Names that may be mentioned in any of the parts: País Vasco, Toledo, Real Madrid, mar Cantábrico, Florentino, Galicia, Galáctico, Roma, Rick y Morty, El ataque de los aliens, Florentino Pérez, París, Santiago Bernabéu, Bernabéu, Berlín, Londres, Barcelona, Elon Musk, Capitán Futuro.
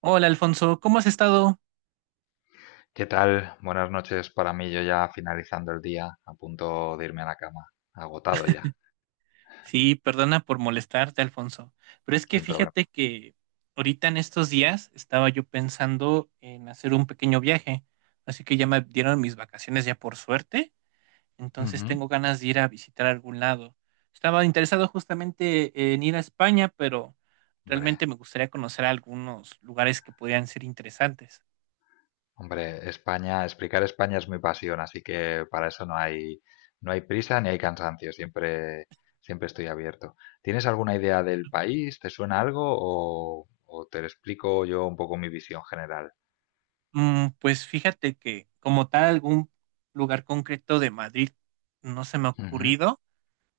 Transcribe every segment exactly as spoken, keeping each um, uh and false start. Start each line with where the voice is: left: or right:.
right: Hola Alfonso, ¿cómo has estado?
left: ¿Qué tal? Buenas noches para mí, yo ya finalizando el día, a punto de irme a la cama, agotado ya,
right: Sí, perdona por molestarte, Alfonso, pero es que
left: sin problema.
right: fíjate que ahorita en estos días estaba yo pensando en hacer un pequeño viaje, así que ya me dieron mis vacaciones ya por suerte, entonces
left: Ujú.
right: tengo ganas de ir a visitar algún lado. Estaba interesado justamente en ir a España, pero
left: Hombre,
right: realmente me gustaría conocer algunos lugares que podrían ser interesantes.
left: hombre, España, explicar España es mi pasión, así que para eso no hay, no hay prisa ni hay cansancio, siempre, siempre estoy abierto. ¿Tienes alguna idea del país? ¿Te suena algo? O, o te explico yo un poco mi visión general.
right: Mm, pues fíjate que como tal algún lugar concreto de Madrid no se me ha
left: Ujú.
right: ocurrido.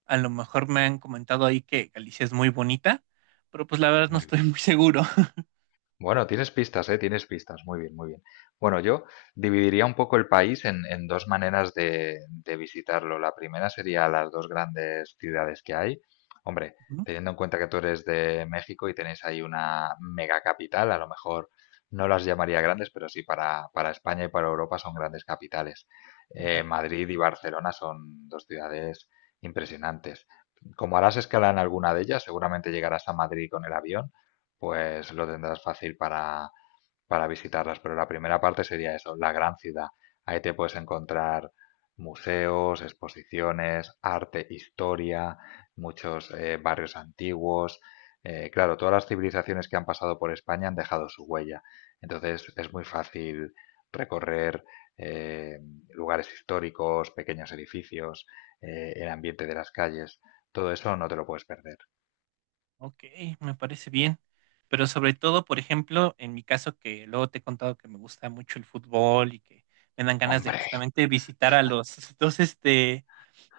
right: A lo mejor me han comentado ahí que Galicia es muy bonita, pero pues la verdad no
left: Muy
right: estoy
left: bien.
right: muy seguro.
left: Bueno, tienes pistas, ¿eh? Tienes pistas. Muy bien, muy bien. Bueno, yo dividiría un poco el país en, en dos maneras de, de visitarlo. La primera sería las dos grandes ciudades que hay. Hombre,
right: Ujú.
left: teniendo en cuenta que tú eres de México y tenéis ahí una mega capital, a lo mejor no las llamaría grandes, pero sí para, para España y para Europa son grandes capitales. Eh,
right: Ajá.
left: Madrid y Barcelona son dos ciudades impresionantes. Como harás escala en alguna de ellas, seguramente llegarás a Madrid con el avión, pues lo tendrás fácil para, para visitarlas. Pero la primera parte sería eso, la gran ciudad. Ahí te puedes encontrar museos, exposiciones, arte, historia, muchos eh, barrios antiguos. Eh, claro, todas las civilizaciones que han pasado por España han dejado su huella. Entonces es muy fácil recorrer eh, lugares históricos, pequeños edificios, eh, el ambiente de las calles. Todo eso no te lo puedes perder.
right: Ok, me parece bien. Pero sobre todo, por ejemplo, en mi caso, que luego te he contado que me gusta mucho el fútbol y que me dan ganas de
left: Hombre,
right: justamente visitar a los dos, este,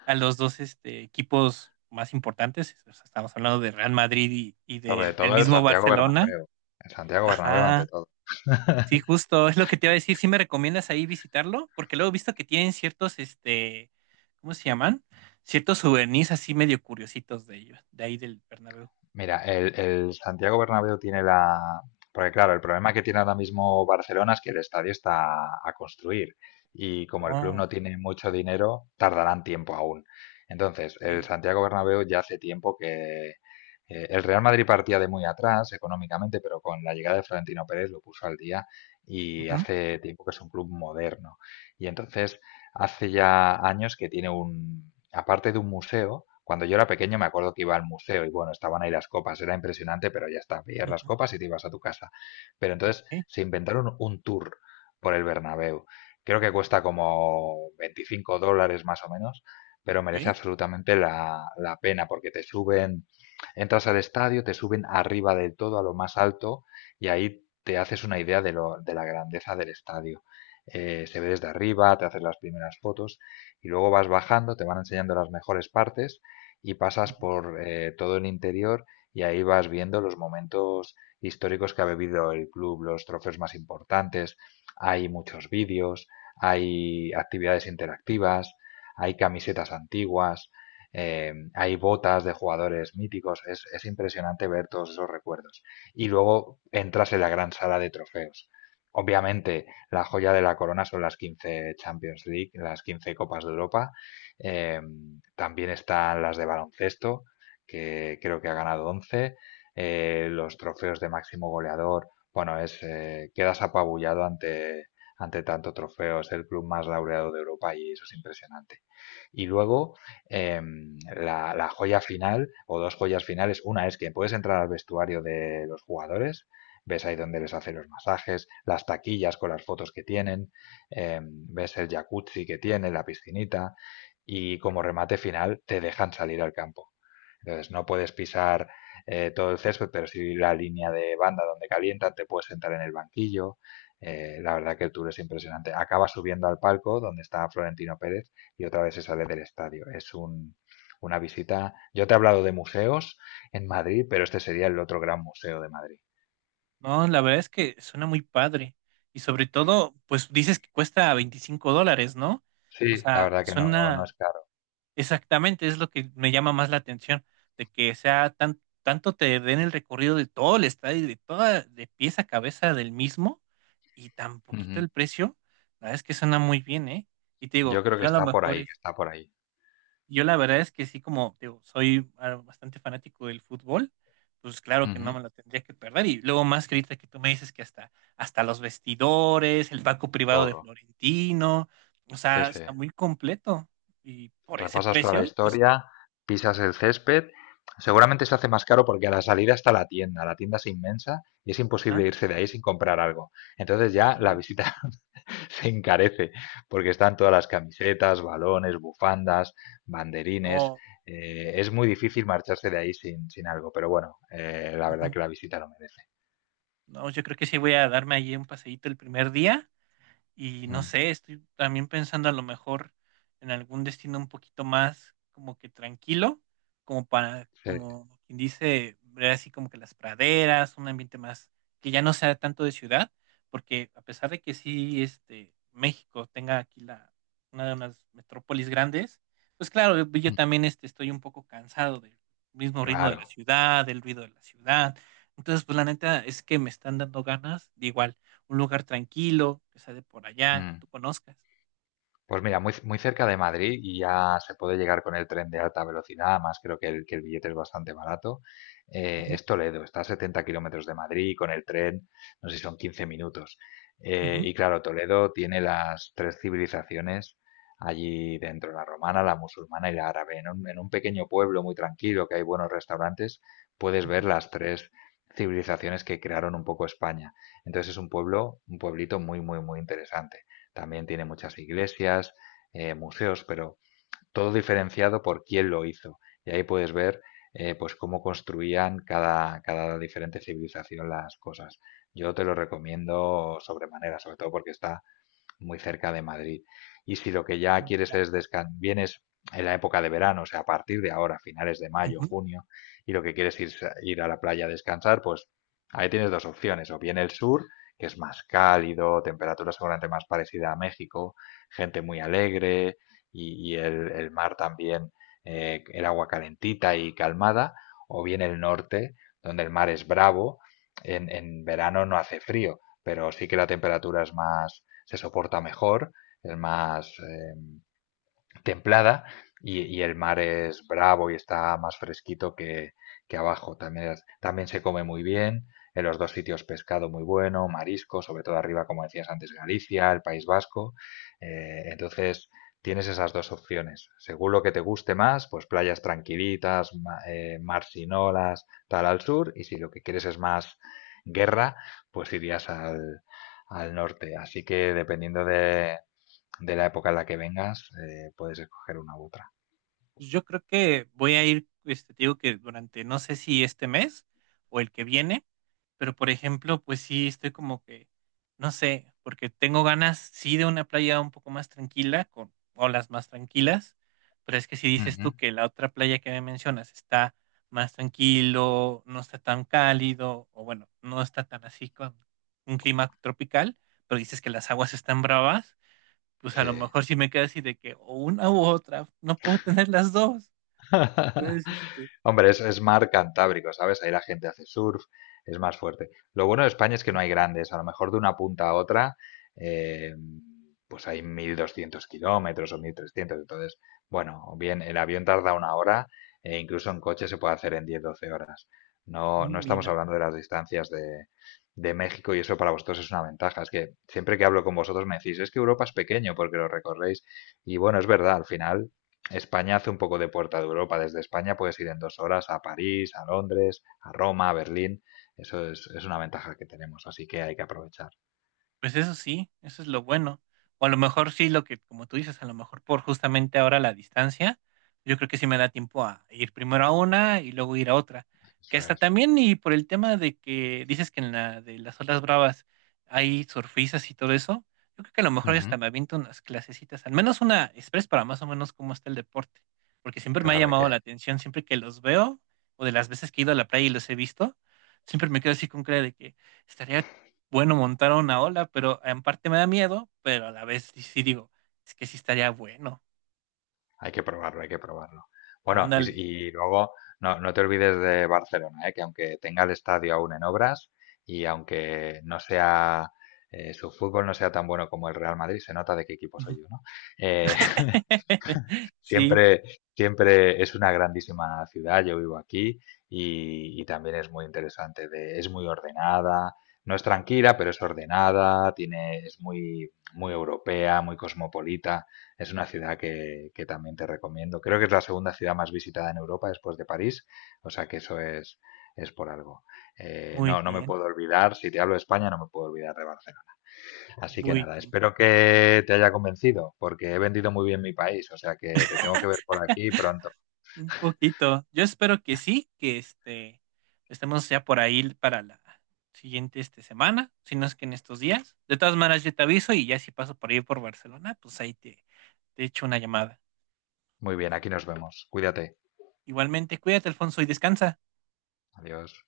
right: a los dos, este, equipos más importantes. O sea, estamos hablando de Real Madrid y, y
left: sobre
right: de el
left: todo el
right: mismo
left: Santiago
right: Barcelona.
left: Bernabéu. El Santiago Bernabéu ante
right: Ajá.
left: todo.
right: Sí, justo, es lo que te iba a decir. ¿Sí me recomiendas ahí visitarlo? Porque luego he visto que tienen ciertos, este, ¿cómo se llaman? Ciertos souvenirs así medio curiositos de ellos, de ahí del Bernabéu.
left: Mira, el, el Santiago Bernabéu tiene la... Porque claro, el problema que tiene ahora mismo Barcelona es que el estadio está a construir, y como el club
right: Oh,
left: no tiene mucho dinero, tardarán tiempo aún. Entonces, el
right: ok.
left: Santiago Bernabéu ya hace tiempo que... eh, el Real Madrid partía de muy atrás económicamente, pero con la llegada de Florentino Pérez lo puso al día y
right: Ujú,
left: hace tiempo que es un club moderno. Y entonces, hace ya años que tiene un aparte de un museo. Cuando yo era pequeño, me acuerdo que iba al museo y bueno, estaban ahí las copas, era impresionante, pero ya está, pillar las
right: ujú,
left: copas y te ibas a tu casa. Pero entonces
right: ok,
left: se inventaron un tour por el Bernabéu. Creo que cuesta como veinticinco dólares más o menos, pero merece
right: ok.
left: absolutamente la, la pena, porque te suben, entras al estadio, te suben arriba del todo a lo más alto y ahí te haces una idea de, lo, de la grandeza del estadio. Eh, se ve desde arriba, te haces las primeras fotos y luego vas bajando, te van enseñando las mejores partes y pasas
right: Ujú.
left: por eh, todo el interior, y ahí vas viendo los momentos históricos que ha vivido el club, los trofeos más importantes, hay muchos vídeos, hay actividades interactivas, hay camisetas antiguas, eh, hay botas de jugadores míticos, es, es impresionante ver todos esos recuerdos. Y luego entras en la gran sala de trofeos. Obviamente, la joya de la corona son las quince Champions League, las quince Copas de Europa. Eh, También están las de baloncesto, que creo que ha ganado once. Eh, los trofeos de máximo goleador, bueno, es, eh, quedas apabullado ante, ante tanto trofeo. Es el club más laureado de Europa y eso es impresionante. Y luego, eh, la, la, joya final, o dos joyas finales, una es que puedes entrar al vestuario de los jugadores, ves ahí donde les hace los masajes, las taquillas con las fotos que tienen, eh, ves el jacuzzi que tiene, la piscinita, y como remate final te dejan salir al campo. Entonces no puedes pisar eh, todo el césped, pero sí la línea de banda donde calientan, te puedes sentar en el banquillo. Eh, la verdad que el tour es impresionante. Acaba subiendo al palco donde está Florentino Pérez y otra vez se sale del estadio. Es un, una visita. Yo te he hablado de museos en Madrid, pero este sería el otro gran museo de Madrid.
right: No, la verdad es que suena muy padre. Y sobre todo, pues dices que cuesta veinticinco dólares, ¿no? O
left: Sí, la
right: sea,
left: verdad que no, no
right: suena,
left: es caro.
right: exactamente, es lo que me llama más la atención, de que sea tan, tanto te den el recorrido de todo el estadio, de toda, de pies a cabeza del mismo, y tan poquito
left: Ujú.
right: el precio, la verdad es que suena muy bien, ¿eh? Y te digo,
left: Yo creo que
right: yo a lo
left: está por
right: mejor,
left: ahí,
right: es-
left: que está por ahí.
right: yo la verdad es que sí, como te digo, soy ah, bastante fanático del fútbol, pues claro que no
left: Ujú.
right: me lo tendría que perder. Y luego más que ahorita que tú me dices que hasta, hasta los vestidores, el banco privado de
left: Todo.
right: Florentino, o
left: Sí,
right: sea,
left: sí.
right: está muy completo. Y por ese
left: Repasas toda la
right: precio, pues
left: historia, pisas el césped. Seguramente se hace más caro porque a la salida está la tienda. La tienda es inmensa y es
right: ajá,
left: imposible irse de ahí sin comprar algo. Entonces ya la
right: sí,
left: visita se encarece porque están todas las camisetas, balones, bufandas, banderines.
right: no,
left: Eh, es muy difícil marcharse de ahí sin, sin algo, pero bueno, eh, la verdad
right: ujú,
left: que la visita lo merece.
right: no, yo creo que sí voy a darme allí un paseíto el primer día. Y no
left: Mm,
right: sé, estoy también pensando a lo mejor en algún destino un poquito más como que tranquilo, como para,
left: sí.
right: como quien dice, ver así como que las praderas, un ambiente más que ya no sea tanto de ciudad, porque a pesar de que sí, este, México tenga aquí la, una de unas metrópolis grandes, pues claro, yo yo
left: Mm,
right: también este, estoy un poco cansado del mismo ritmo de la
left: claro.
right: ciudad, del ruido de la ciudad. Entonces, pues la neta es que me están dando ganas de igual un lugar tranquilo, que sea de por allá, que
left: Mm.
right: tú conozcas.
left: Pues mira, muy, muy cerca de Madrid, y ya se puede llegar con el tren de alta velocidad. Además, creo que el, que el billete es bastante barato. Eh,
right: Ujú,
left: es Toledo, está a setenta kilómetros de Madrid y con el tren, no sé si son quince minutos. Eh,
right: ujú,
left: y claro, Toledo tiene las tres civilizaciones allí dentro, la romana, la musulmana y la árabe. En un, en un pequeño pueblo muy tranquilo, que hay buenos restaurantes, puedes
right: ujú.
left: ver las tres civilizaciones que crearon un poco España. Entonces es un pueblo, un pueblito muy, muy, muy interesante. También tiene muchas iglesias, eh, museos, pero todo diferenciado por quién lo hizo. Y ahí puedes ver, eh, pues cómo construían cada, cada diferente civilización las cosas. Yo te lo recomiendo sobremanera, sobre todo porque está muy cerca de Madrid. Y si lo que ya
right: Ah,
left: quieres
right: mira.
left: es descansar, vienes en la época de verano, o sea, a partir de ahora, finales de mayo, junio, y lo que quieres es ir a la playa a descansar, pues ahí tienes dos opciones: o bien el sur, que es más cálido, temperatura seguramente más parecida a México, gente muy alegre y, y el, el, mar también, eh, el agua calentita y calmada; o bien el norte, donde el mar es bravo, en, en verano no hace frío, pero sí que la temperatura es más, se soporta mejor, es más, eh, templada, y, y el mar es bravo y está más fresquito que, que abajo. También, es- también se come muy bien. En los dos sitios, pescado muy bueno, marisco, sobre todo arriba, como decías antes, Galicia, el País Vasco. Eh, entonces, tienes esas dos opciones. Según lo que te guste más, pues playas tranquilitas, ma- eh, mar sin olas, tal, al sur. Y si lo que quieres es más guerra, pues irías al, al norte. Así que, dependiendo de, de la época en la que vengas, eh, puedes escoger una u otra.
right: Pues, yo creo que voy a ir, este, te digo que durante, no sé si este mes o el que viene, pero por ejemplo, pues sí, estoy como que, no sé, porque tengo ganas, sí, de una playa un poco más tranquila, con olas más tranquilas, pero es que si
left: Uh
right: dices tú
left: -huh.
right: que la otra playa que me mencionas está más tranquilo, no está tan cálido, o bueno, no está tan así con un clima tropical, pero dices que las aguas están bravas, pues a
left: Sí.
right: lo mejor si me queda así de que o una u otra, no puedo tener las dos. Entonces, este,
left: Hombre, es, es mar Cantábrico, ¿sabes? Ahí la gente hace surf, es más fuerte. Lo bueno de España es que no hay grandes, a lo mejor de una punta a otra, eh, pues hay mil doscientos kilómetros o mil trescientos. Entonces, bueno, bien, el avión tarda una hora e incluso en coche se puede hacer en diez, doce horas. No no estamos
right: mira.
left: hablando de las distancias de, de México, y eso para vosotros es una ventaja. Es que siempre que hablo con vosotros me decís, es que Europa es pequeño porque lo recorréis. Y bueno, es verdad, al final España hace un poco de puerta de Europa. Desde España puedes ir en dos horas a París, a Londres, a Roma, a Berlín. Eso es, es una ventaja que tenemos, así que hay que aprovechar.
right: Pues eso sí, eso es lo bueno. O a lo mejor sí, lo que, como tú dices, a lo mejor por justamente ahora la distancia, yo creo que sí me da tiempo a ir primero a una y luego ir a otra. Que
left: Eso
right: hasta
left: es.
right: también, y por el tema de que dices que en la de las olas bravas hay surfistas y todo eso, yo creo que a lo mejor hasta
left: Ujú.
right: me aviento unas clasecitas, al menos una express para más o menos cómo está el deporte. Porque siempre me ha
left: Claro, hay
right: llamado
left: que,
right: la atención, siempre que los veo, o de las veces que he ido a la playa y los he visto, siempre me quedo así con cara de que. Estaría bueno montar una ola, pero en parte me da miedo, pero a la vez sí, sí digo, es que sí estaría bueno.
left: hay que probarlo, hay que probarlo. Bueno, y, si-
right: Ándale.
left: y luego, no, no te olvides de Barcelona, ¿eh? Que aunque tenga el estadio aún en obras, y aunque no sea, eh, su fútbol no sea tan bueno como el Real Madrid, se nota de qué equipo soy yo, ¿no? Eh,
right: Sí,
left: Siempre, siempre es una grandísima ciudad, yo vivo aquí, y, y también es muy interesante, de- es muy ordenada, no es tranquila, pero es ordenada, tiene, es muy, muy europea, muy cosmopolita, es una ciudad que, que también te recomiendo. Creo que es la segunda ciudad más visitada en Europa después de París, o sea que eso es, es por algo. Eh,
right: muy
left: no, no me
right: bien,
left: puedo olvidar, si te hablo de España, no me puedo olvidar de Barcelona. Así que
right: muy
left: nada,
right: bien.
left: espero que te haya convencido, porque he vendido muy bien mi país, o sea que te tengo que ver por aquí pronto.
right: Un poquito. Yo espero que sí, que este estemos ya por ahí para la siguiente este, semana, si no es que en estos días. De todas maneras, yo te aviso y ya si paso por ahí por Barcelona, pues ahí te, te echo una llamada.
left: Muy bien, aquí nos vemos. Cuídate.
right: Igualmente, cuídate, Alfonso, y descansa.
left: Adiós.